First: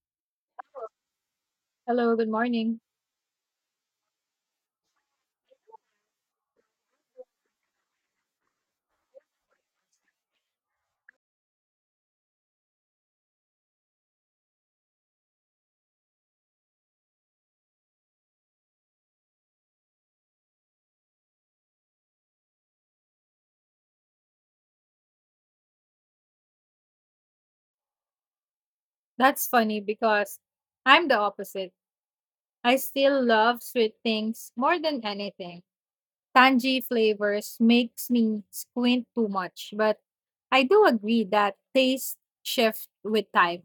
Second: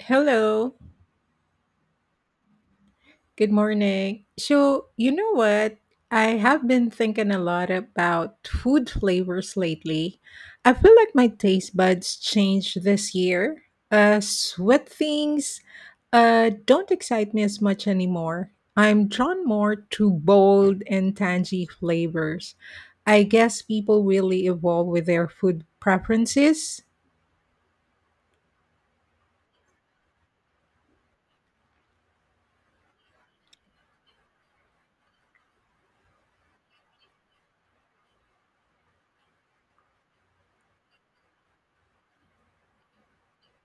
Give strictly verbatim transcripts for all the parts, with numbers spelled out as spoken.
Hello, Hello, good morning. good morning. So, you know what? I have been thinking a lot about food flavors lately. I feel like my taste buds changed this year. Uh, sweet things uh, don't excite me as much anymore. I'm drawn more to bold and tangy flavors. I guess people really evolve with their food preferences. That's funny because I'm the opposite. I still love sweet things more than anything. Tangy flavors makes me squint too much, but I do agree that taste shift with time.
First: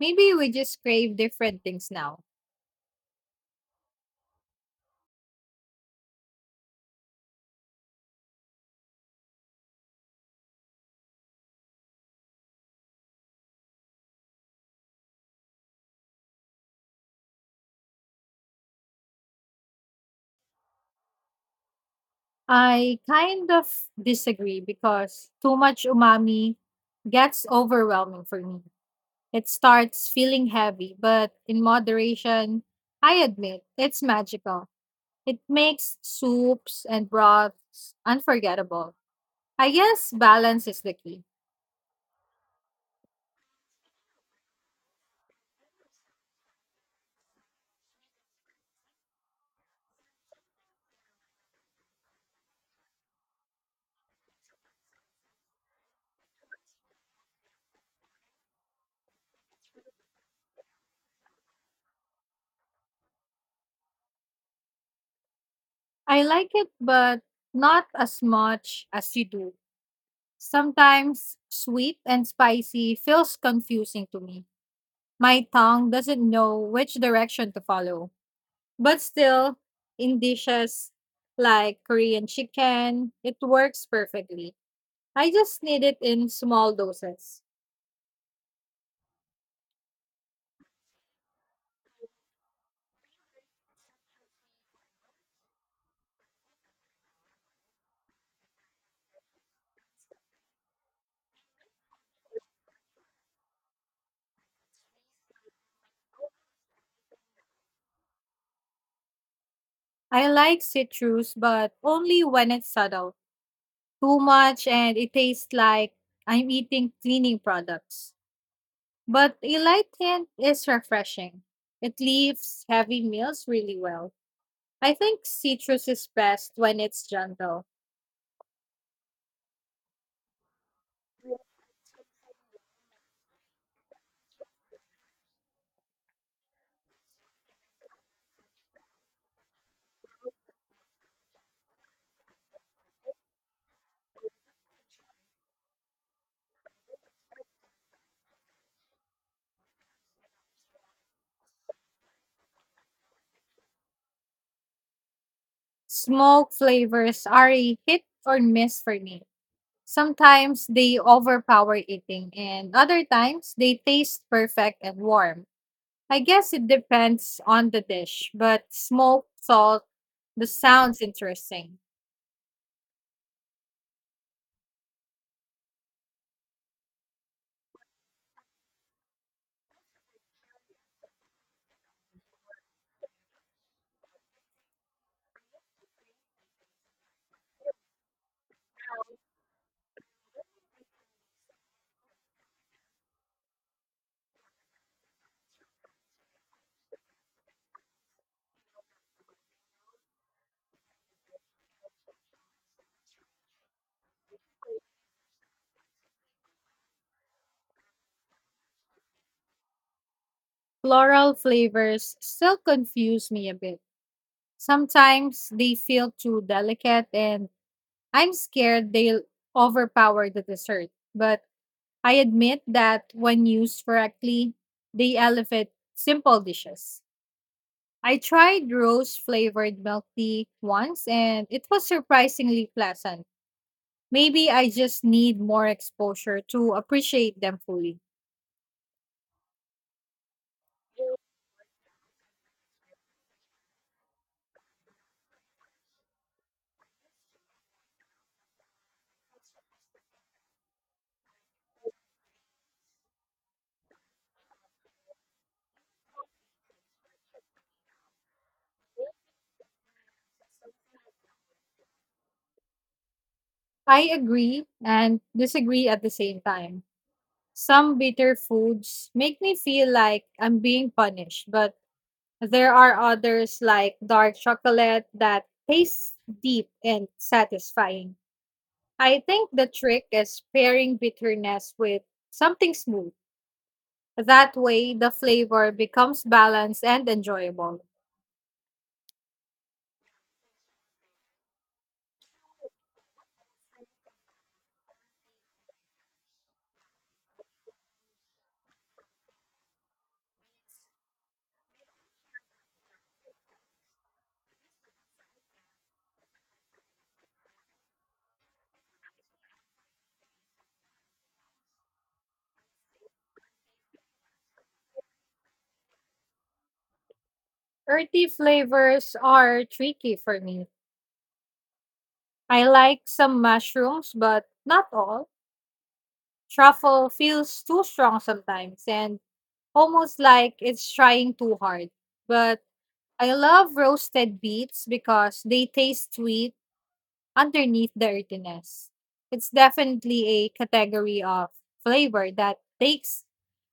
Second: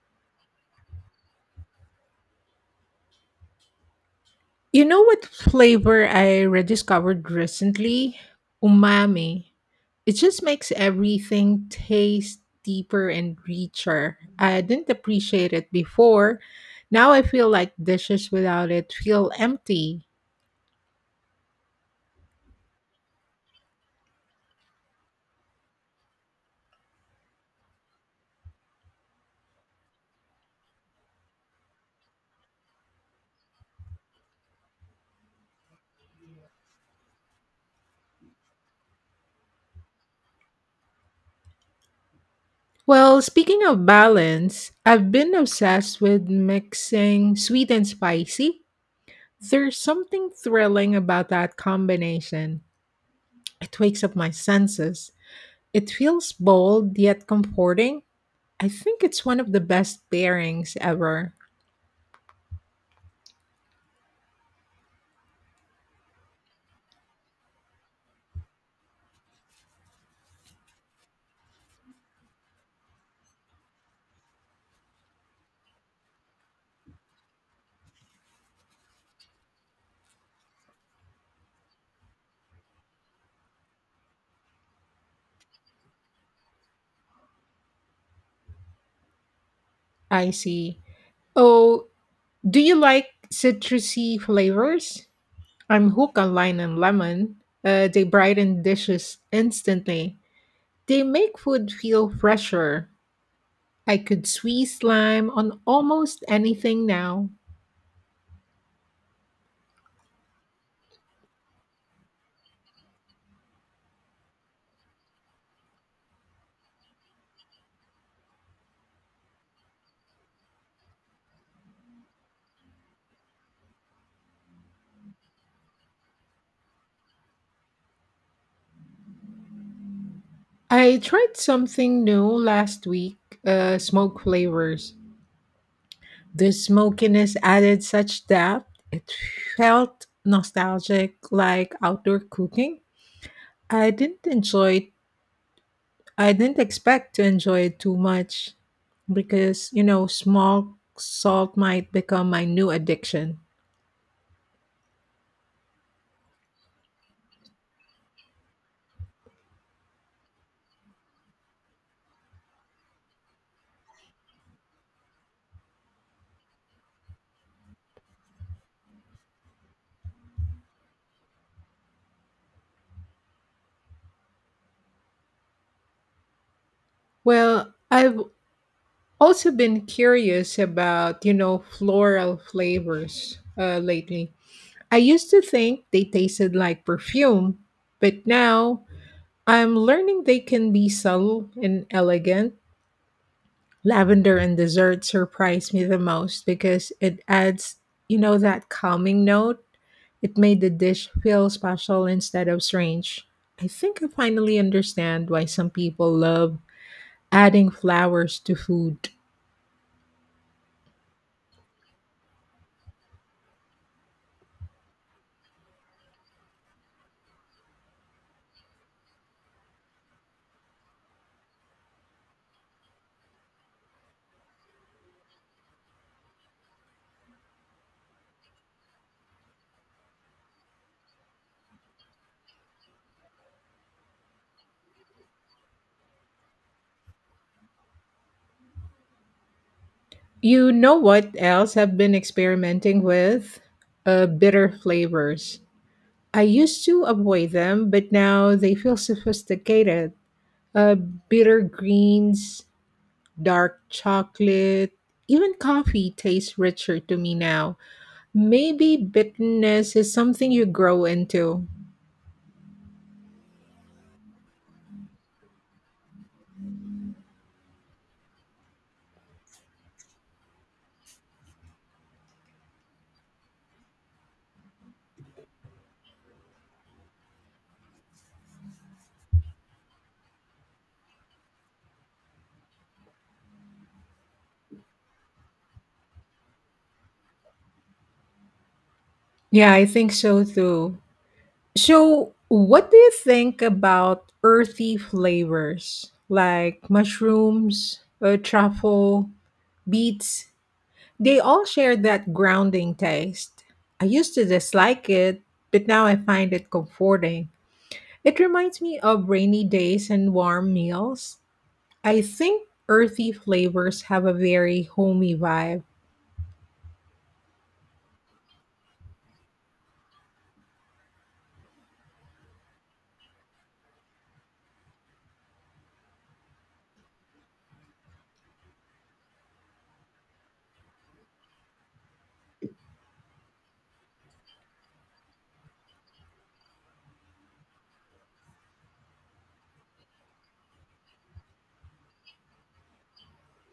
Maybe we just crave different things now. You know what flavor I rediscovered recently? Umami. It just makes everything taste deeper and richer. I didn't appreciate it before. Now I feel like dishes without it feel empty. I kind of disagree because too much umami gets overwhelming for me. It starts feeling heavy, but in moderation, I admit it's magical. It makes soups and broths unforgettable. I guess balance is the key. Well, speaking of balance, I've been obsessed with mixing sweet and spicy. There's something thrilling about that combination. It wakes up my senses. It feels bold yet comforting. I think it's one of the best pairings ever. I like it, but not as much as you do. Sometimes sweet and spicy feels confusing to me. My tongue doesn't know which direction to follow. But still, in dishes like Korean chicken, it works perfectly. I just need it in small doses. I see. Oh, do you like citrusy flavors? I'm hooked on lime and lemon. Uh, they brighten dishes instantly. They make food feel fresher. I could squeeze lime on almost anything now. I like citrus, but only when it's subtle. Too much and it tastes like I'm eating cleaning products. But a light hint is refreshing. It leaves heavy meals really well. I think citrus is best when it's gentle. I tried something new last week uh, smoke flavors. The smokiness added such depth. It felt nostalgic, like outdoor cooking. I didn't enjoy I didn't expect to enjoy it too much because, you know, small salt might become my new addiction. Smoke flavors are a hit or miss for me. Sometimes they overpower eating, and other times they taste perfect and warm. I guess it depends on the dish, but smoke, salt, the sounds interesting. Well, I've also been curious about, you know, floral flavors uh, lately. I used to think they tasted like perfume, but now I'm learning they can be subtle and elegant. Lavender and dessert surprised me the most because it adds, you know, that calming note. It made the dish feel special instead of strange. I think I finally understand why some people love adding flowers to food. Floral flavors still confuse me a bit. Sometimes they feel too delicate and I'm scared they'll overpower the dessert. But I admit that when used correctly, they elevate simple dishes. I tried rose flavored milk tea once and it was surprisingly pleasant. Maybe I just need more exposure to appreciate them fully. You know what else I've been experimenting with? Uh, bitter flavors. I used to avoid them, but now they feel sophisticated. Uh, Bitter greens, dark chocolate, even coffee tastes richer to me now. Maybe bitterness is something you grow into. I agree and disagree at the same time. Some bitter foods make me feel like I'm being punished, but there are others like dark chocolate that tastes deep and satisfying. I think the trick is pairing bitterness with something smooth. That way, the flavor becomes balanced and enjoyable. Yeah, I think so too. So, what do you think about earthy flavors like mushrooms, uh, truffle, beets? They all share that grounding taste. I used to dislike it, but now I find it comforting. It reminds me of rainy days and warm meals. I think earthy flavors have a very homey vibe. Earthy flavors are tricky for me. I like some mushrooms, but not all. Truffle feels too strong sometimes, and almost like it's trying too hard. But I love roasted beets because they taste sweet underneath the earthiness. It's definitely a category of flavor that takes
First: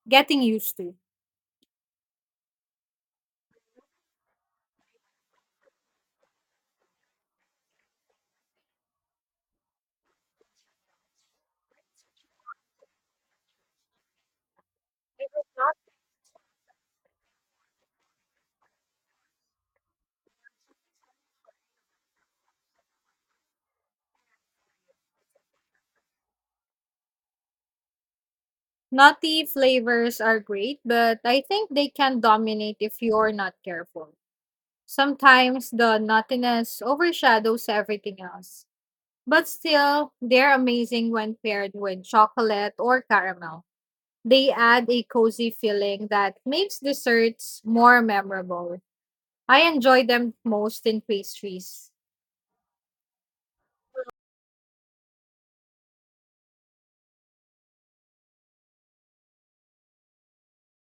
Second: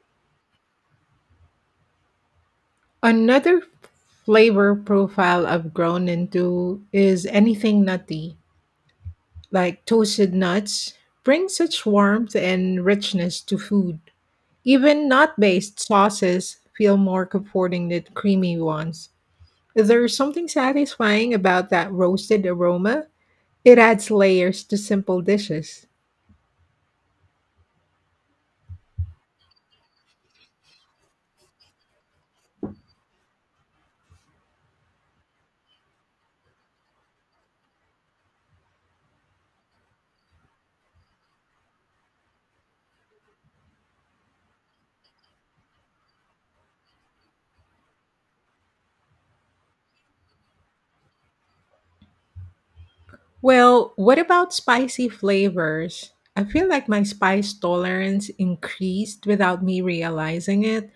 getting used to. Another flavor profile I've grown into is anything nutty, like toasted nuts, bring such warmth and richness to food. Even nut based sauces feel more comforting than creamy ones. There's something satisfying about that roasted aroma. It adds layers to simple dishes. Nutty flavors are great, but I think they can dominate if you're not careful. Sometimes the nuttiness overshadows everything else. But still, they're amazing when paired with chocolate or caramel. They add a cozy feeling that makes desserts more memorable. I enjoy them most in pastries. Well, what about spicy flavors? I feel like my spice tolerance increased without me realizing it.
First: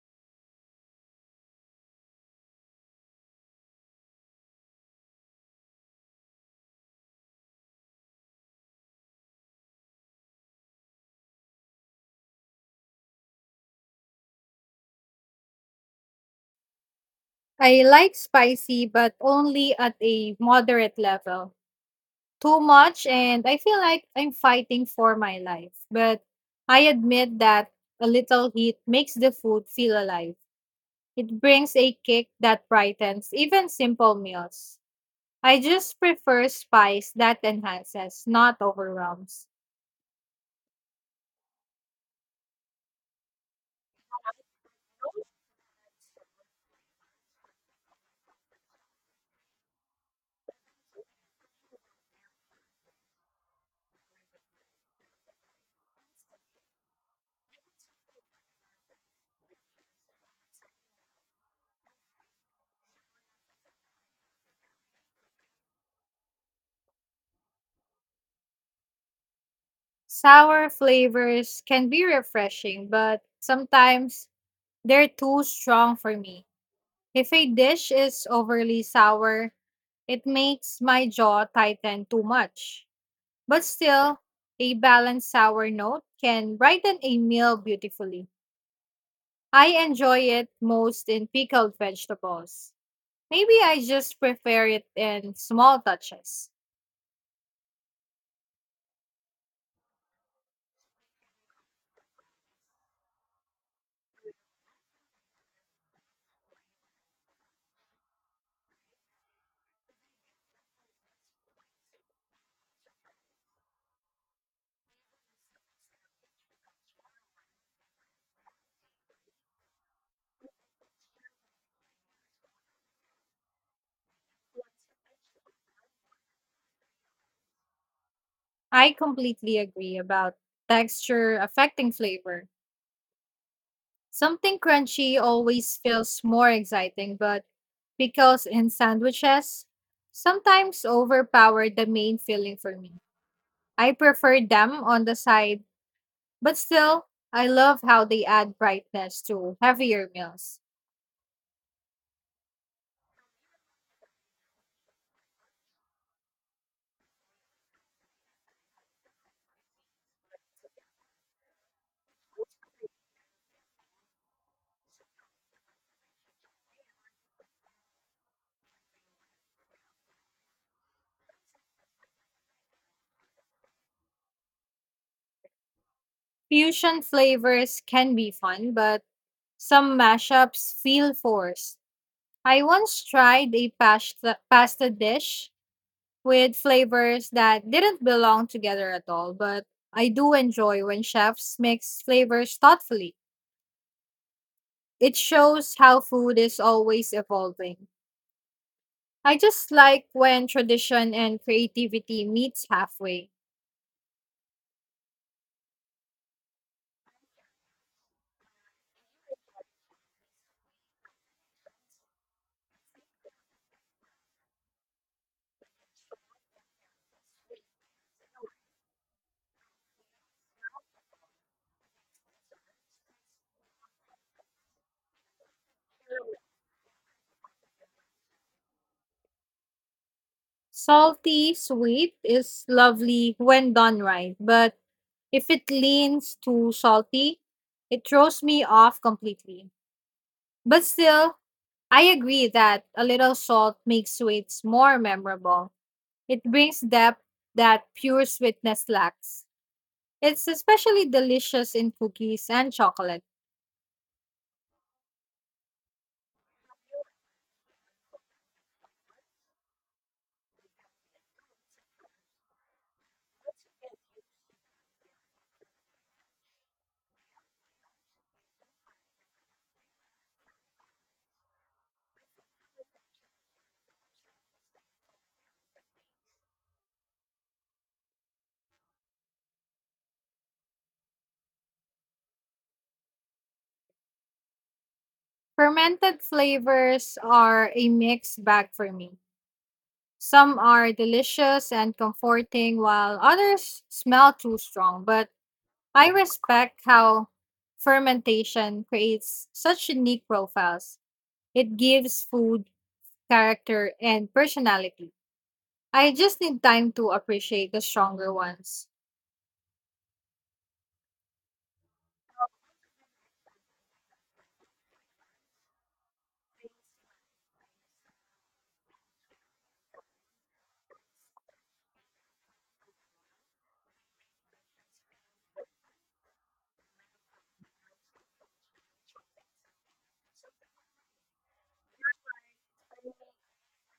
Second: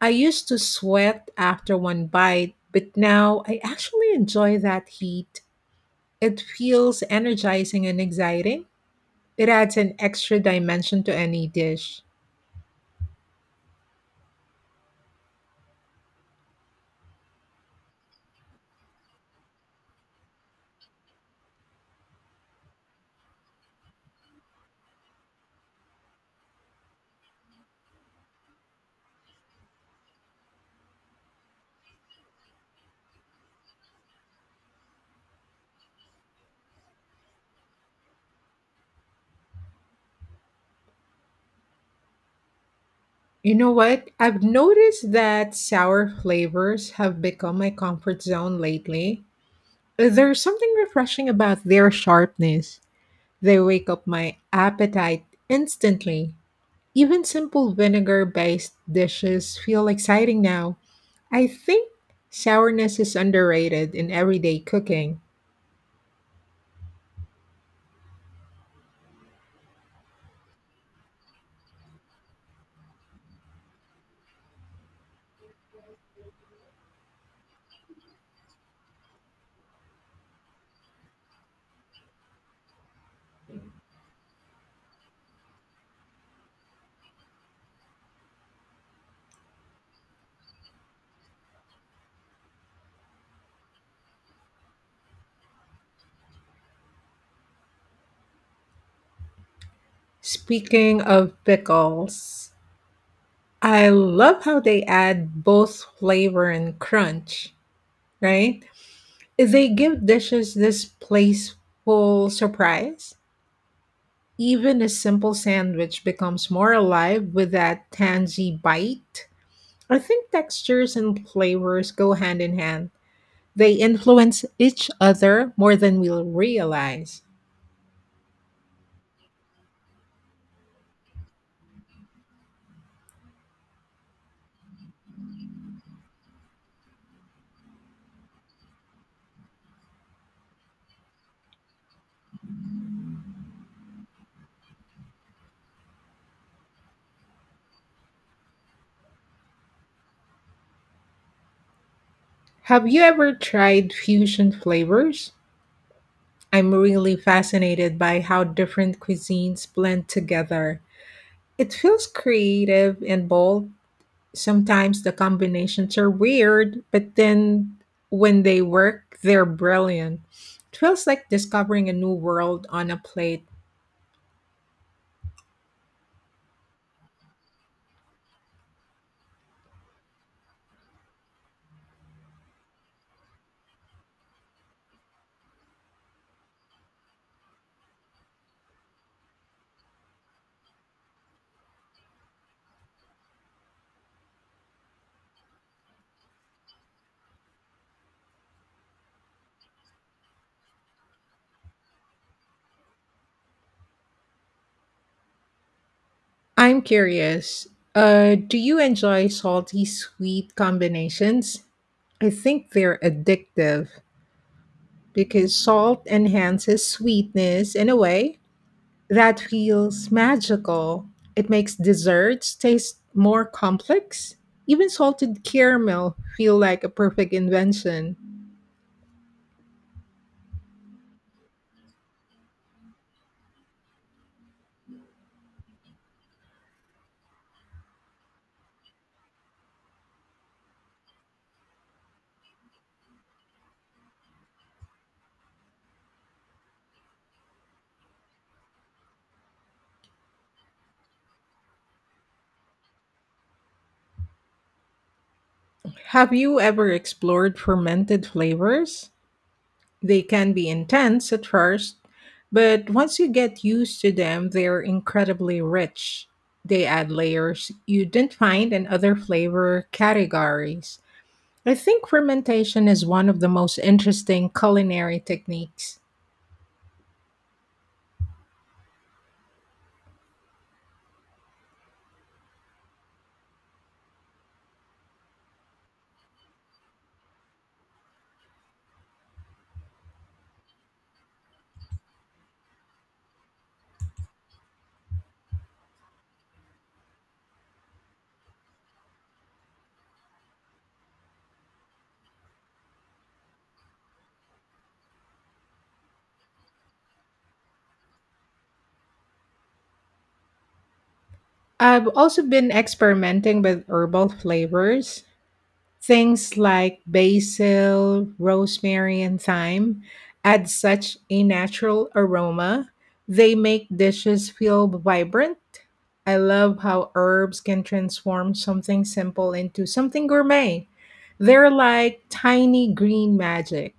I used to sweat after one bite, but now I actually enjoy that heat. It feels energizing and exciting. It adds an extra dimension to any dish. I like spicy, but only at a moderate level. Too much, and I feel like I'm fighting for my life. But I admit that a little heat makes the food feel alive. It brings a kick that brightens even simple meals. I just prefer spice that enhances, not overwhelms. You know what? I've noticed that sour flavors have become my comfort zone lately. There's something refreshing about their sharpness. They wake up my appetite instantly. Even simple vinegar based dishes feel exciting now. I think sourness is underrated in everyday cooking. Sour flavors can be refreshing, but sometimes they're too strong for me. If a dish is overly sour, it makes my jaw tighten too much. But still, a balanced sour note can brighten a meal beautifully. I enjoy it most in pickled vegetables. Maybe I just prefer it in small touches. Speaking of pickles, I love how they add both flavor and crunch, right? They give dishes this playful surprise. Even a simple sandwich becomes more alive with that tangy bite. I think textures and flavors go hand in hand. They influence each other more than we'll realize. I completely agree about texture affecting flavor. Something crunchy always feels more exciting, but pickles in sandwiches sometimes overpower the main feeling for me. I prefer them on the side, but still, I love how they add brightness to heavier meals. Have you ever tried fusion flavors? I'm really fascinated by how different cuisines blend together. It feels creative and bold. Sometimes the combinations are weird, but then when they work, they're brilliant. It feels like discovering a new world on a plate. Fusion flavors can be fun, but some mashups feel forced. I once tried a pasta, pasta dish with flavors that didn't belong together at all, but I do enjoy when chefs mix flavors thoughtfully. It shows how food is always evolving. I just like when tradition and creativity meets halfway. I'm curious, uh, do you enjoy salty sweet combinations? I think they're addictive because salt enhances sweetness in a way that feels magical. It makes desserts taste more complex. Even salted caramel feel like a perfect invention. Salty, sweet is lovely when done right, but if it leans too salty, it throws me off completely. But still, I agree that a little salt makes sweets more memorable. It brings depth that pure sweetness lacks. It's especially delicious in cookies and chocolate. Have you ever explored fermented flavors? They can be intense at first, but once you get used to them, they're incredibly rich. They add layers you didn't find in other flavor categories. I think fermentation is one of the most interesting culinary techniques. Fermented flavors are a mixed bag for me. Some are delicious and comforting, while others smell too strong. But I respect how fermentation creates such unique profiles. It gives food character and personality. I just need time to appreciate the stronger ones. I've also been experimenting with herbal flavors. Things like basil, rosemary, and thyme add such a natural aroma. They make dishes feel vibrant. I love how herbs can transform something simple into something gourmet. They're like tiny green magic.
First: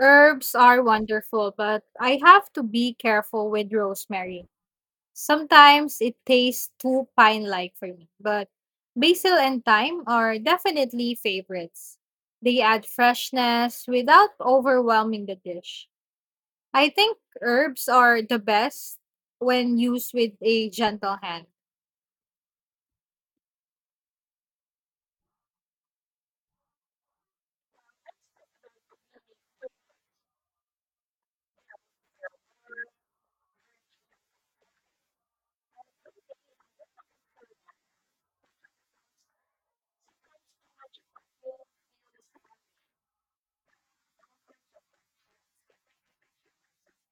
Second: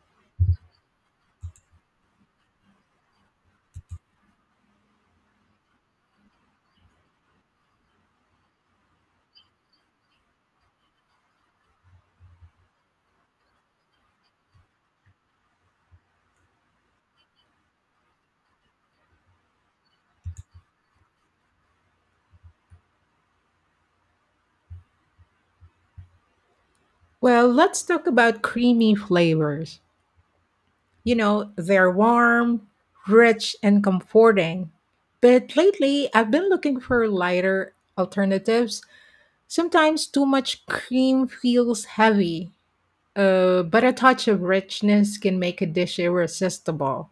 Herbs are wonderful, but I have to be careful with rosemary. Sometimes it tastes too pine like for me, but basil and thyme are definitely favorites. They add freshness without overwhelming the dish. I think herbs are the best when used with a gentle hand. Well, let's talk about creamy flavors. You know, they're warm, rich, and comforting. But lately, I've been looking for lighter alternatives. Sometimes too much cream feels heavy, uh, but a touch of richness can make a dish irresistible.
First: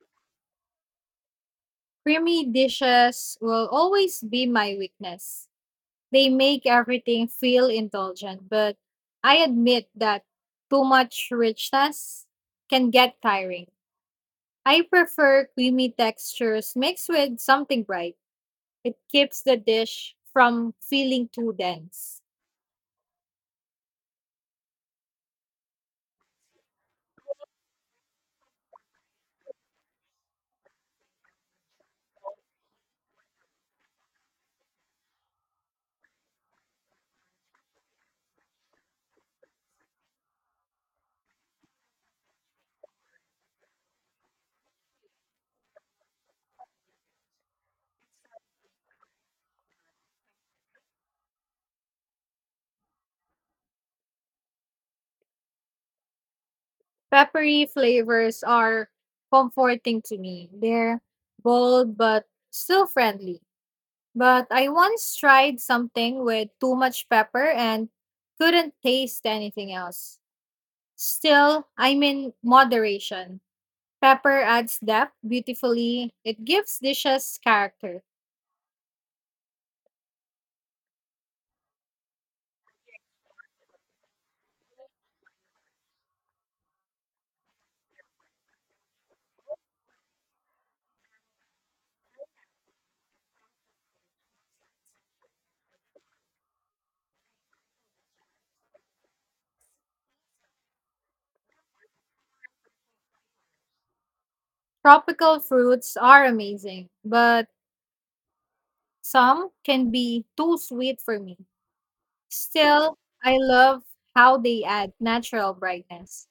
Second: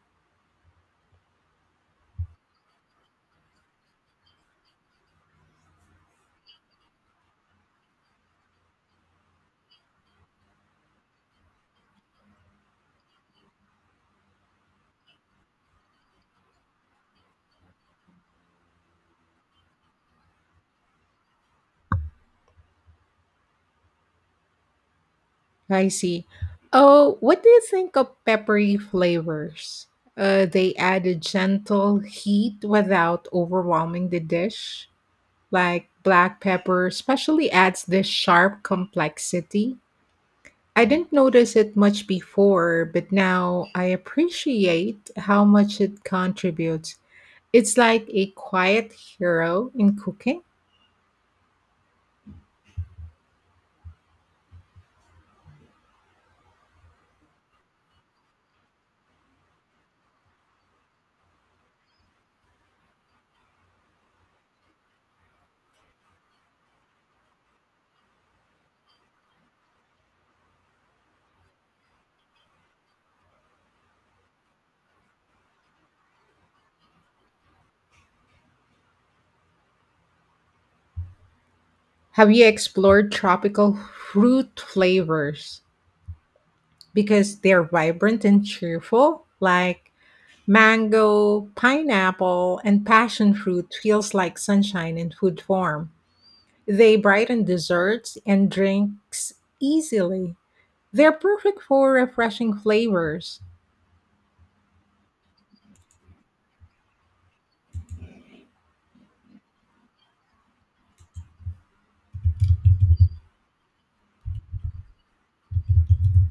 Creamy dishes will always be my weakness. They make everything feel indulgent, but I admit that too much richness can get tiring. I prefer creamy textures mixed with something bright. It keeps the dish from feeling too dense. I see. Oh, what do you think of peppery flavors? Uh, they add a gentle heat without overwhelming the dish. Like black pepper, especially adds this sharp complexity. I didn't notice it much before, but now I appreciate how much it contributes. It's like a quiet hero in cooking. Peppery flavors are comforting to me. They're bold but still friendly. But I once tried something with too much pepper and couldn't taste anything else. Still, I'm in moderation. Pepper adds depth beautifully. It gives dishes character. Have you explored tropical fruit flavors? Because they're vibrant and cheerful, like mango, pineapple, and passion fruit feels like sunshine in food form. They brighten desserts and drinks easily. They're perfect for refreshing flavors. Tropical fruits are amazing, but some can be too sweet for me. Still, I love how they add natural brightness.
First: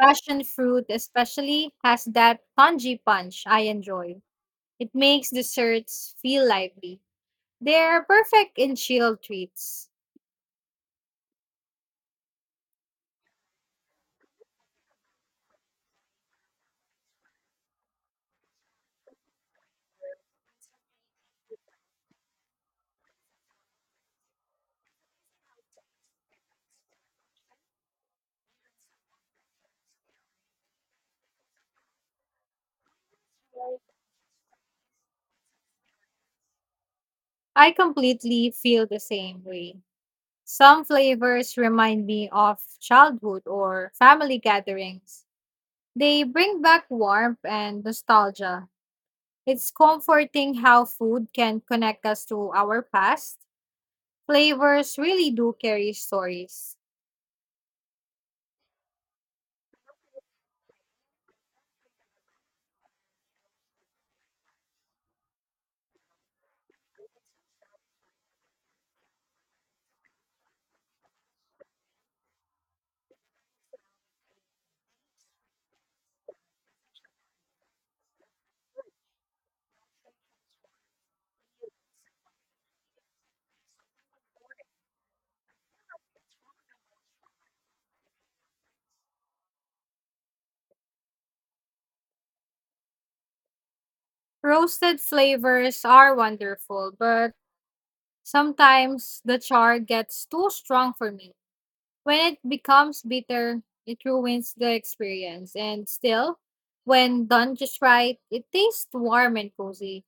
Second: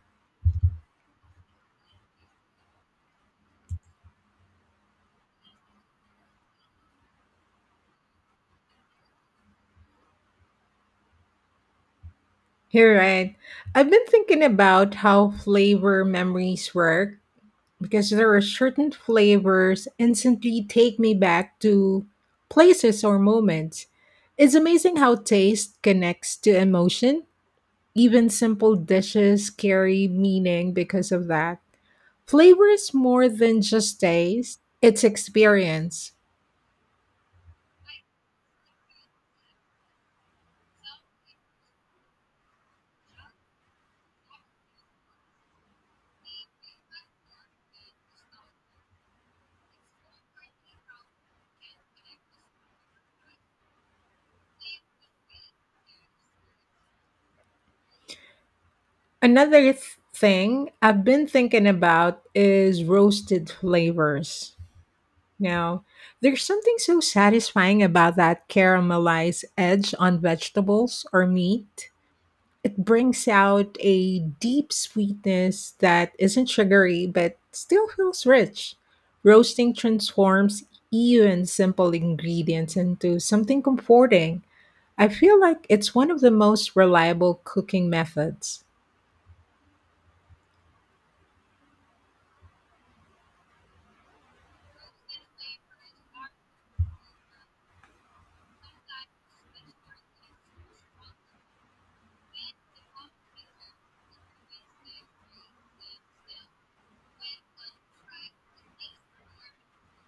Passion fruit, especially, has that tangy punch I enjoy. It makes desserts feel lively. They're perfect in chill treats. You're right. I've been thinking about how flavor memories work because there are certain flavors instantly take me back to places or moments. It's amazing how taste connects to emotion. Even simple dishes carry meaning because of that. Flavor is more than just taste, it's experience. I completely feel the same way. Some flavors remind me of childhood or family gatherings. They bring back warmth and nostalgia. It's comforting how food can connect us to our past. Flavors really do carry stories. Another th- thing I've been thinking about is roasted flavors. No. There's something so satisfying about that caramelized edge on vegetables or meat. It brings out a deep sweetness that isn't sugary but still feels rich. Roasting transforms even simple ingredients into something comforting. I feel like it's one of the most reliable cooking methods. Roasted flavors are wonderful, but sometimes the char gets too strong for me. When it becomes bitter, it ruins the experience. And still, when done just right, it tastes warm and cozy.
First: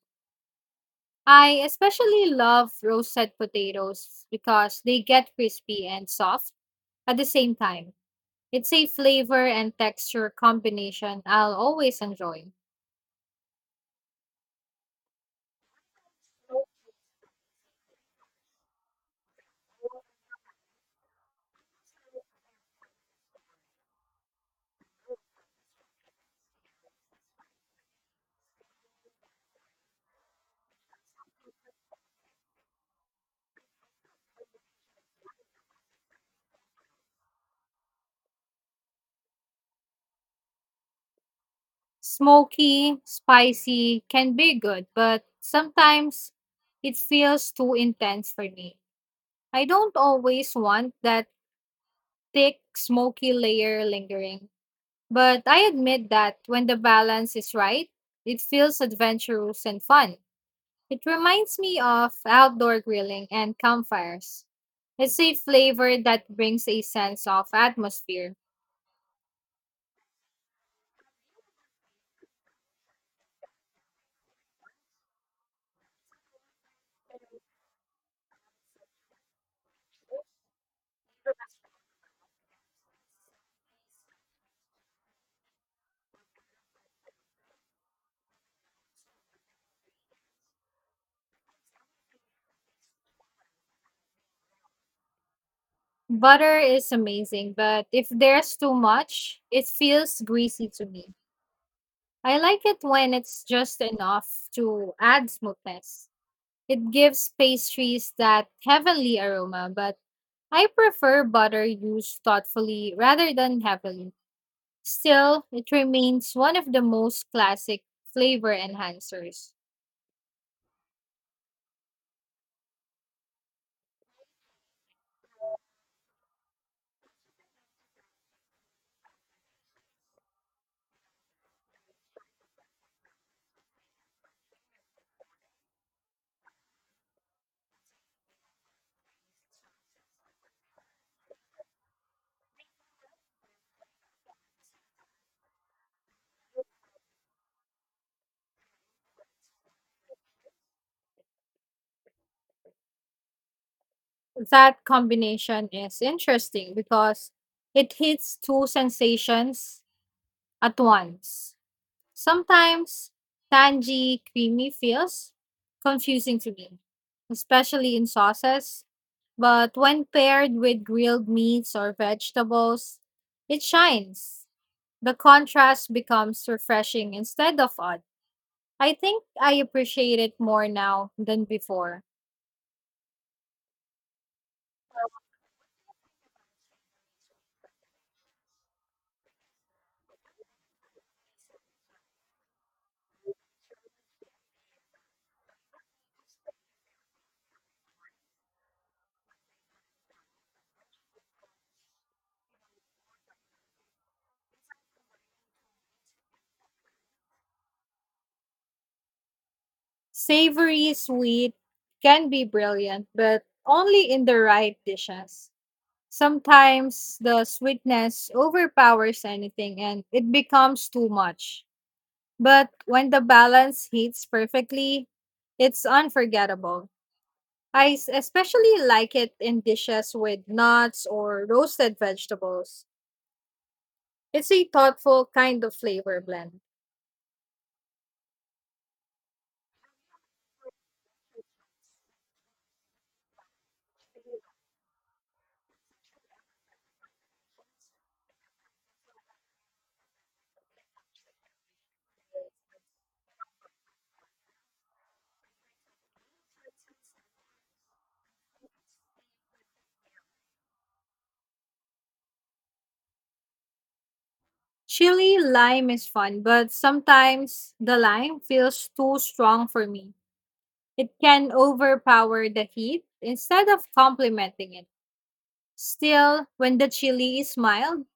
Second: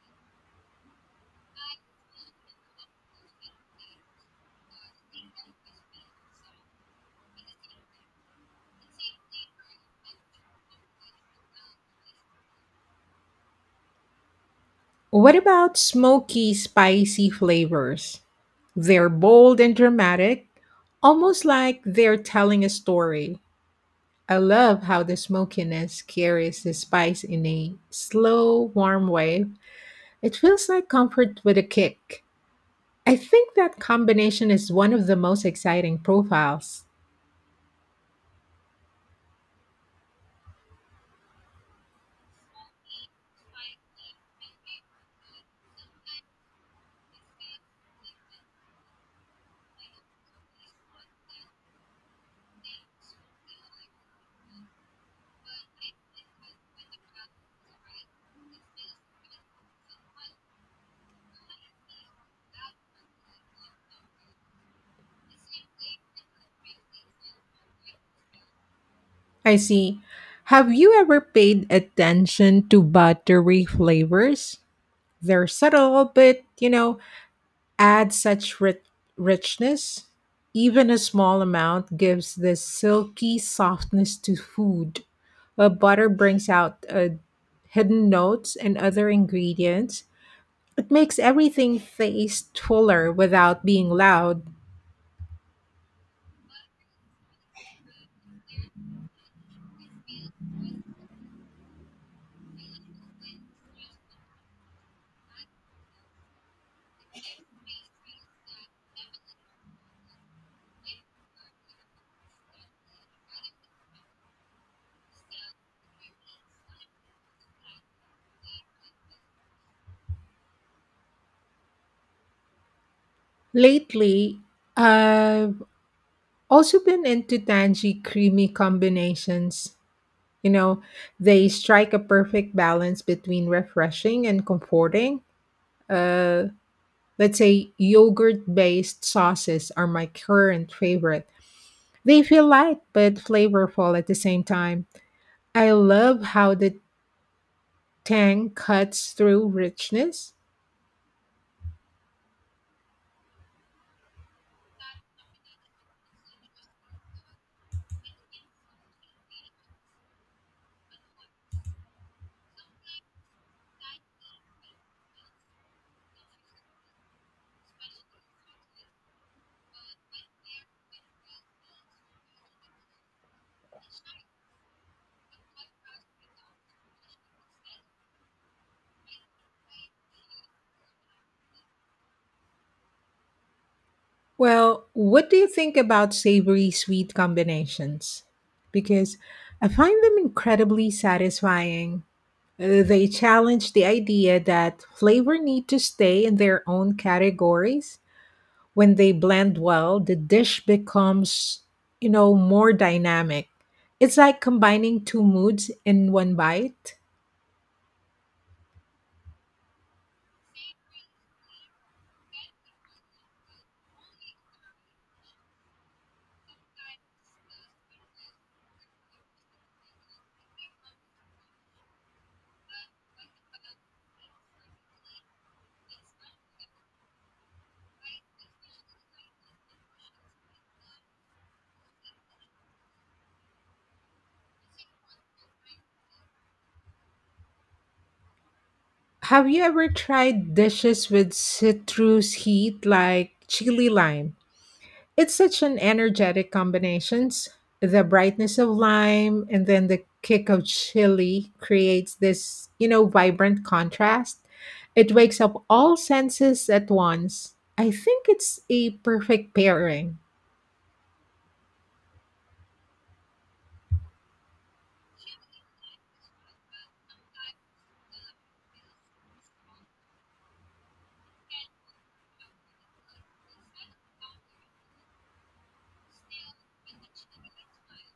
I especially love roasted potatoes because they get crispy and soft at the same time. It's a flavor and texture combination I'll always enjoy. What about smoky, spicy flavors? They're bold and dramatic, almost like they're telling a story. I love how the smokiness carries the spice in a slow, warm way. It feels like comfort with a kick. I think that combination is one of the most exciting profiles. Smoky, spicy can be good, but sometimes it feels too intense for me. I don't always want that thick, smoky layer lingering, but I admit that when the balance is right, it feels adventurous and fun. It reminds me of outdoor grilling and campfires. It's a flavor that brings a sense of atmosphere. I see. Have you ever paid attention to buttery flavors? They're subtle, but you know, add such ri- richness. Even a small amount gives this silky softness to food. A butter brings out uh, hidden notes and other ingredients. It makes everything taste fuller without being loud. Butter is amazing, but if there's too much, it feels greasy to me. I like it when it's just enough to add smoothness. It gives pastries that heavenly aroma, but I prefer butter used thoughtfully rather than heavily. Still, it remains one of the most classic flavor enhancers. Lately, I've also been into tangy, creamy combinations. You know, they strike a perfect balance between refreshing and comforting. Uh, Let's say yogurt based sauces are my current favorite. They feel light but flavorful at the same time. I love how the tang cuts through richness. That combination is interesting because it hits two sensations at once. Sometimes tangy, creamy feels confusing to me, especially in sauces, but when paired with grilled meats or vegetables, it shines. The contrast becomes refreshing instead of odd. I think I appreciate it more now than before. Well, what do you think about savory sweet combinations? Because I find them incredibly satisfying. Uh, They challenge the idea that flavor need to stay in their own categories. When they blend well, the dish becomes, you know, more dynamic. It's like combining two moods in one bite. Savory sweet can be brilliant, but only in the right dishes. Sometimes the sweetness overpowers anything and it becomes too much. But when the balance hits perfectly, it's unforgettable. I s- especially like it in dishes with nuts or roasted vegetables. It's a thoughtful kind of flavor blend. Have you ever tried dishes with citrus heat like chili lime? It's such an energetic combinations. The brightness of lime and then the kick of chili creates this, you know, vibrant contrast. It wakes up all senses at once. I think it's a perfect pairing. Chili lime is fun, but sometimes the lime feels too strong for me. It can overpower the heat instead of complementing it. Still, when the chili is mild,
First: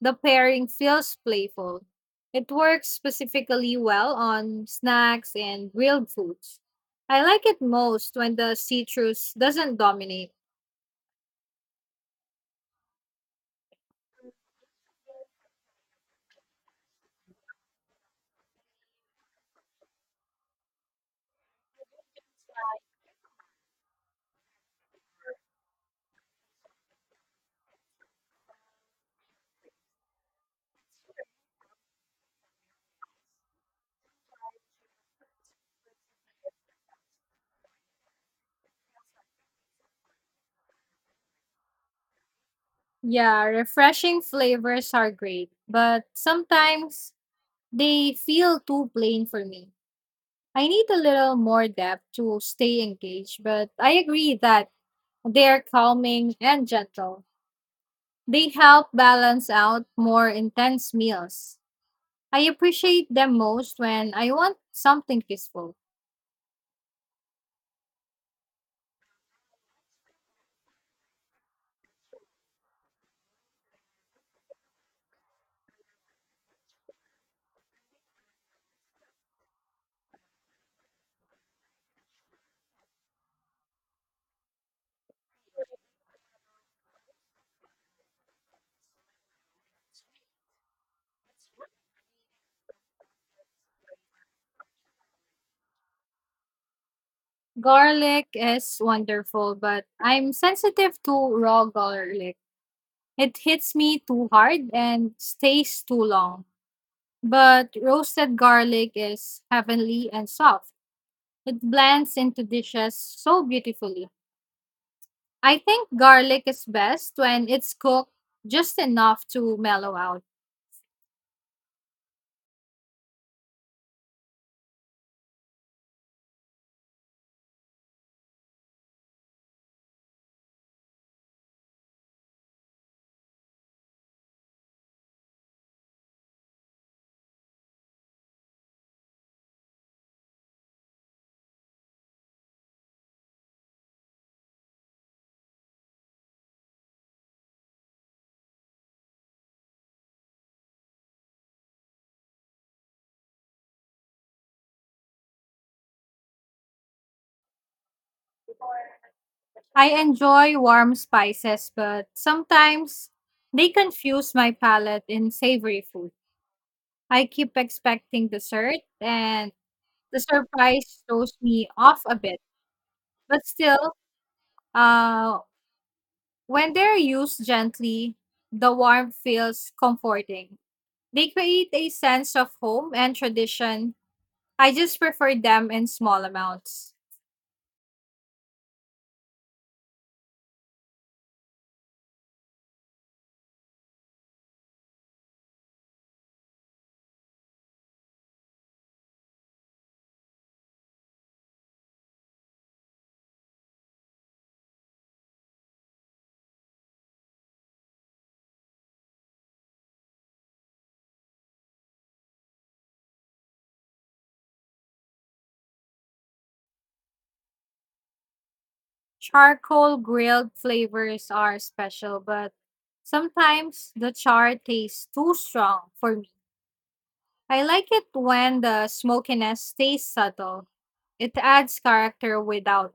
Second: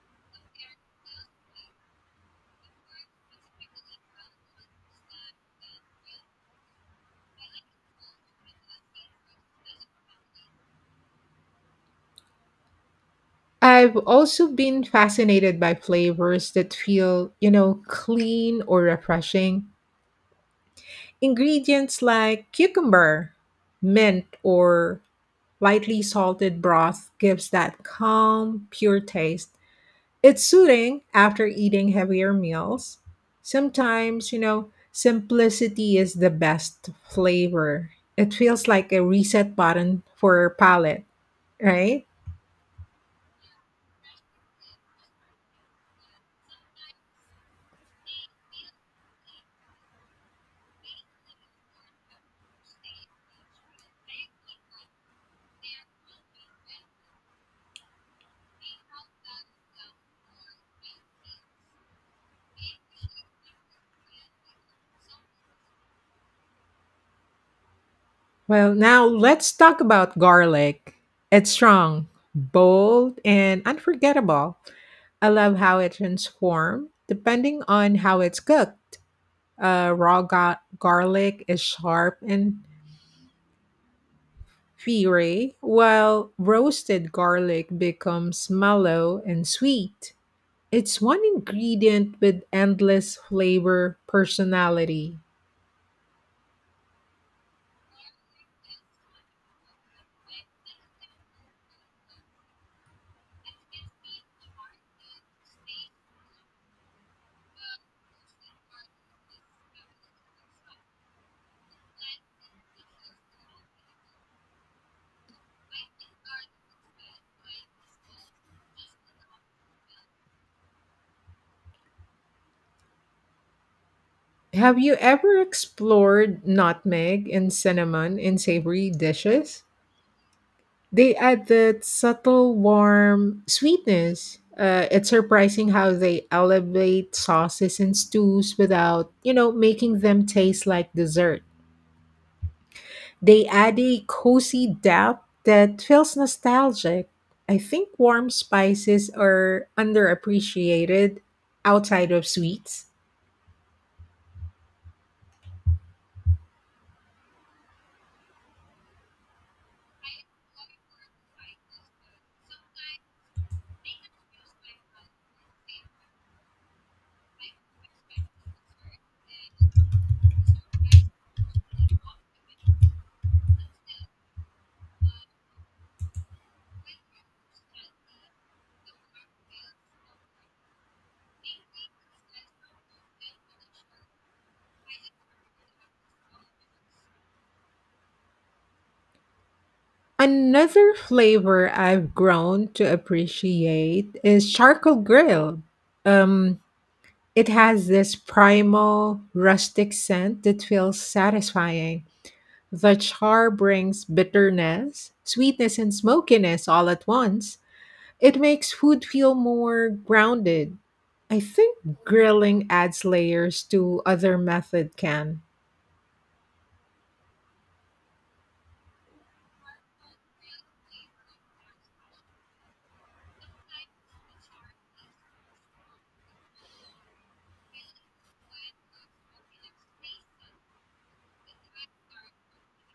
the pairing feels playful. It works specifically well on snacks and grilled foods. I like it most when the citrus doesn't dominate. I've also been fascinated by flavors that feel, you know, clean or refreshing. Ingredients like cucumber, mint, or lightly salted broth gives that calm, pure taste. It's soothing after eating heavier meals. Sometimes, you know, simplicity is the best flavor. It feels like a reset button for your palate, right? Yeah, refreshing flavors are great, but sometimes they feel too plain for me. I need a little more depth to stay engaged, but I agree that they're calming and gentle. They help balance out more intense meals. I appreciate them most when I want something peaceful. Well, now let's talk about garlic. It's strong, bold, and unforgettable. I love how it transforms depending on how it's cooked. Uh, raw ga- garlic is sharp and fiery, while roasted garlic becomes mellow and sweet. It's one ingredient with endless flavor personality. Garlic is wonderful, but I'm sensitive to raw garlic. It hits me too hard and stays too long. But roasted garlic is heavenly and soft. It blends into dishes so beautifully. I think garlic is best when it's cooked just enough to mellow out. Have you ever explored nutmeg and cinnamon in savory dishes? They add that subtle, warm sweetness. Uh, it's surprising how they elevate sauces and stews without, you know, making them taste like dessert. They add a cozy depth that feels nostalgic. I think warm spices are underappreciated outside of sweets. I enjoy warm spices, but sometimes they confuse my palate in savory food. I keep expecting dessert, and the surprise throws me off a bit. But still, uh, when they're used gently, the warmth feels comforting. They create a sense of home and tradition. I just prefer them in small amounts. Another flavor I've grown to appreciate is charcoal grill. Um, It has this primal, rustic scent that feels satisfying. The char brings bitterness, sweetness, and smokiness all at once. It makes food feel more grounded. I think grilling adds layers to other method can. Charcoal grilled flavors are special, but sometimes the char tastes too strong for me. I like it when the smokiness stays subtle. It adds character without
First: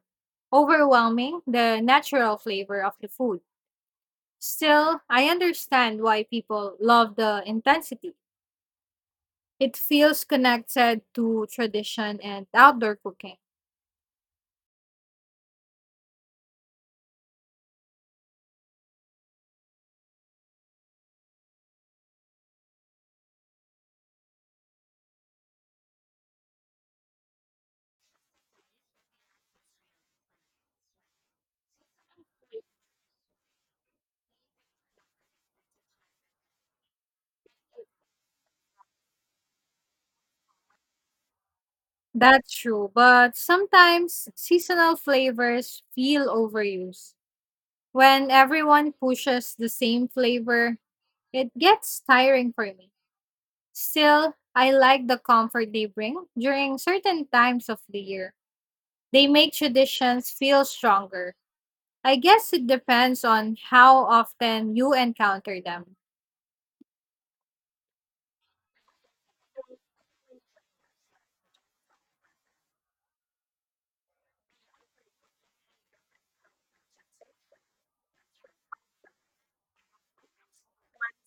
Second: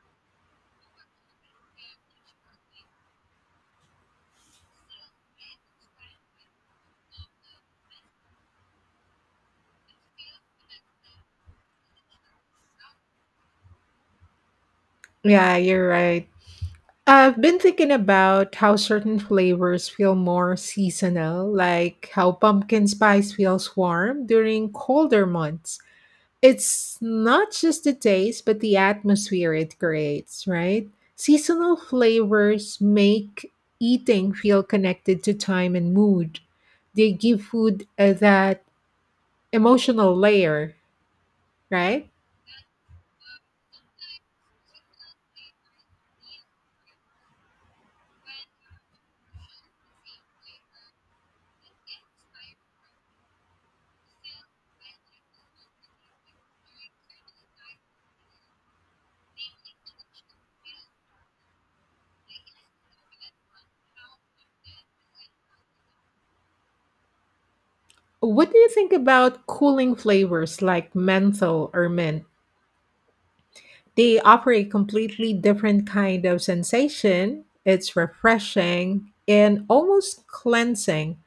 overwhelming the natural flavor of the food. Still, I understand why people love the intensity. It feels connected to tradition and outdoor cooking. Yeah, you're right. I've been thinking about how certain flavors feel more seasonal, like how pumpkin spice feels warm during colder months. It's not just the taste, but the atmosphere it creates, right? Seasonal flavors make eating feel connected to time and mood. They give food uh, that emotional layer, right? That's true, but sometimes seasonal flavors feel overused. When everyone pushes the same flavor, it gets tiring for me. Still, I like the comfort they bring during certain times of the year. They make traditions feel stronger. I guess it depends on how often you encounter them. What do you think about cooling flavors like menthol or mint? They offer a completely different kind of sensation. It's refreshing and almost cleansing.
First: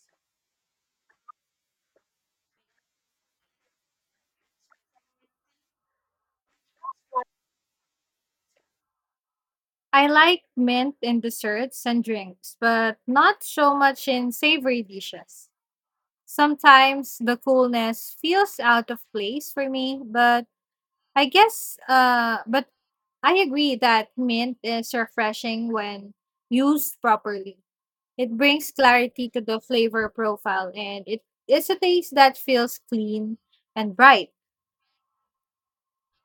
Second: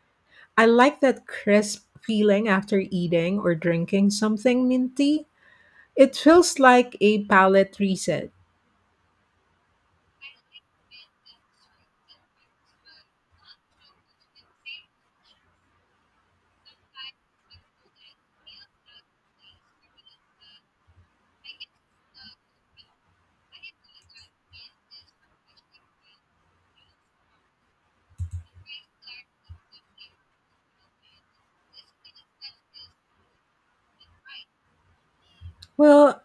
I like that crisp feeling after eating or drinking something minty. It feels like a palate reset. I like mint in desserts and drinks, but not so much in savory dishes. Sometimes the coolness feels out of place for me, but I guess uh but I agree that mint is refreshing when used properly. It brings clarity to the flavor profile and it is a taste that feels clean and bright. Well,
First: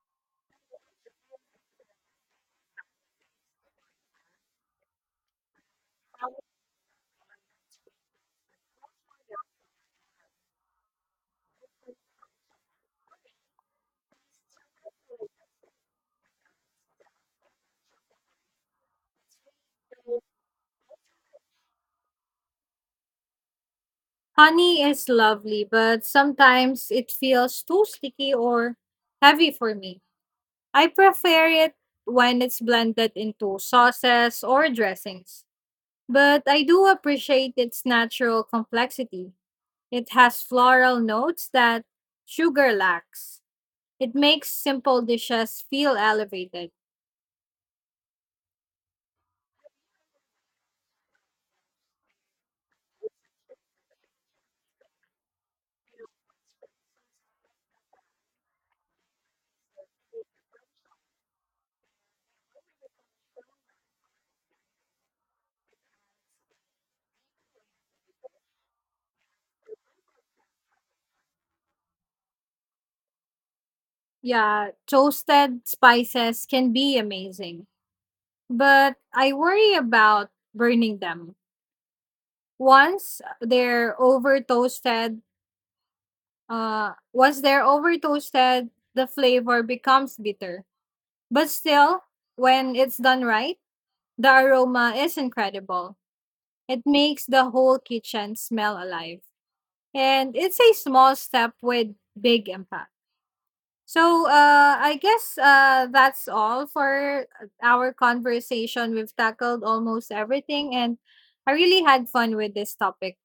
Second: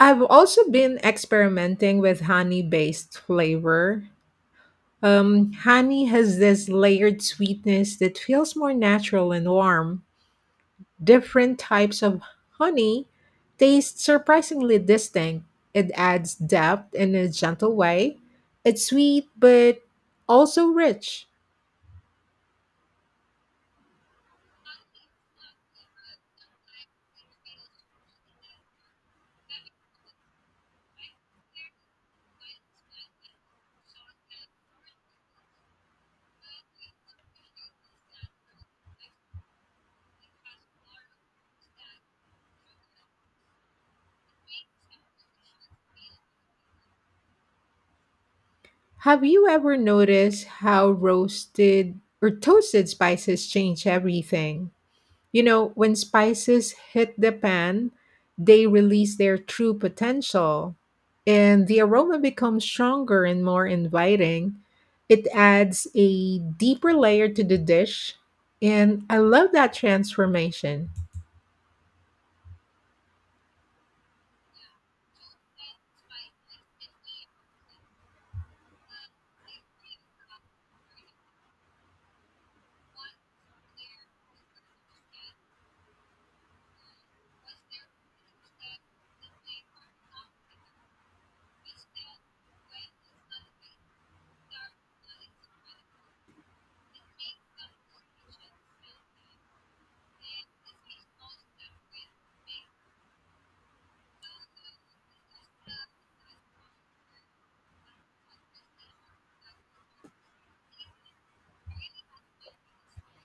I've also been experimenting with honey based flavor. Um, honey has this layered sweetness that feels more natural and warm. Different types of honey taste surprisingly distinct. It adds depth in a gentle way. It's sweet, but also rich. Honey is lovely, but sometimes it feels too sticky or heavy for me. I prefer it when it's blended into sauces or dressings, but I do appreciate its natural complexity. It has floral notes that sugar lacks. It makes simple dishes feel elevated. Have you ever noticed how roasted or toasted spices change everything? You know, when spices hit the pan, they release their true potential, and the aroma becomes stronger and more inviting. It adds a deeper layer to the dish, and I love that transformation. Yeah, toasted spices can be amazing, but I worry about burning them. Once they're over toasted, uh, Once they're over toasted, the flavor becomes bitter. But still, when it's done right, the aroma is incredible. It makes the whole kitchen smell alive. And it's a small step with big impact. So, uh, I guess uh, that's all for our conversation. We've tackled almost everything, and I really had fun with this topic.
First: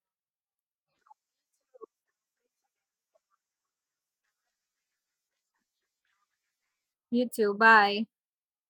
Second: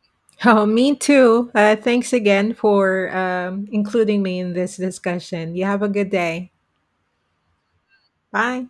Oh, me too. Uh, thanks again for um, including me in this discussion. You have a good day. You too. Bye. Bye.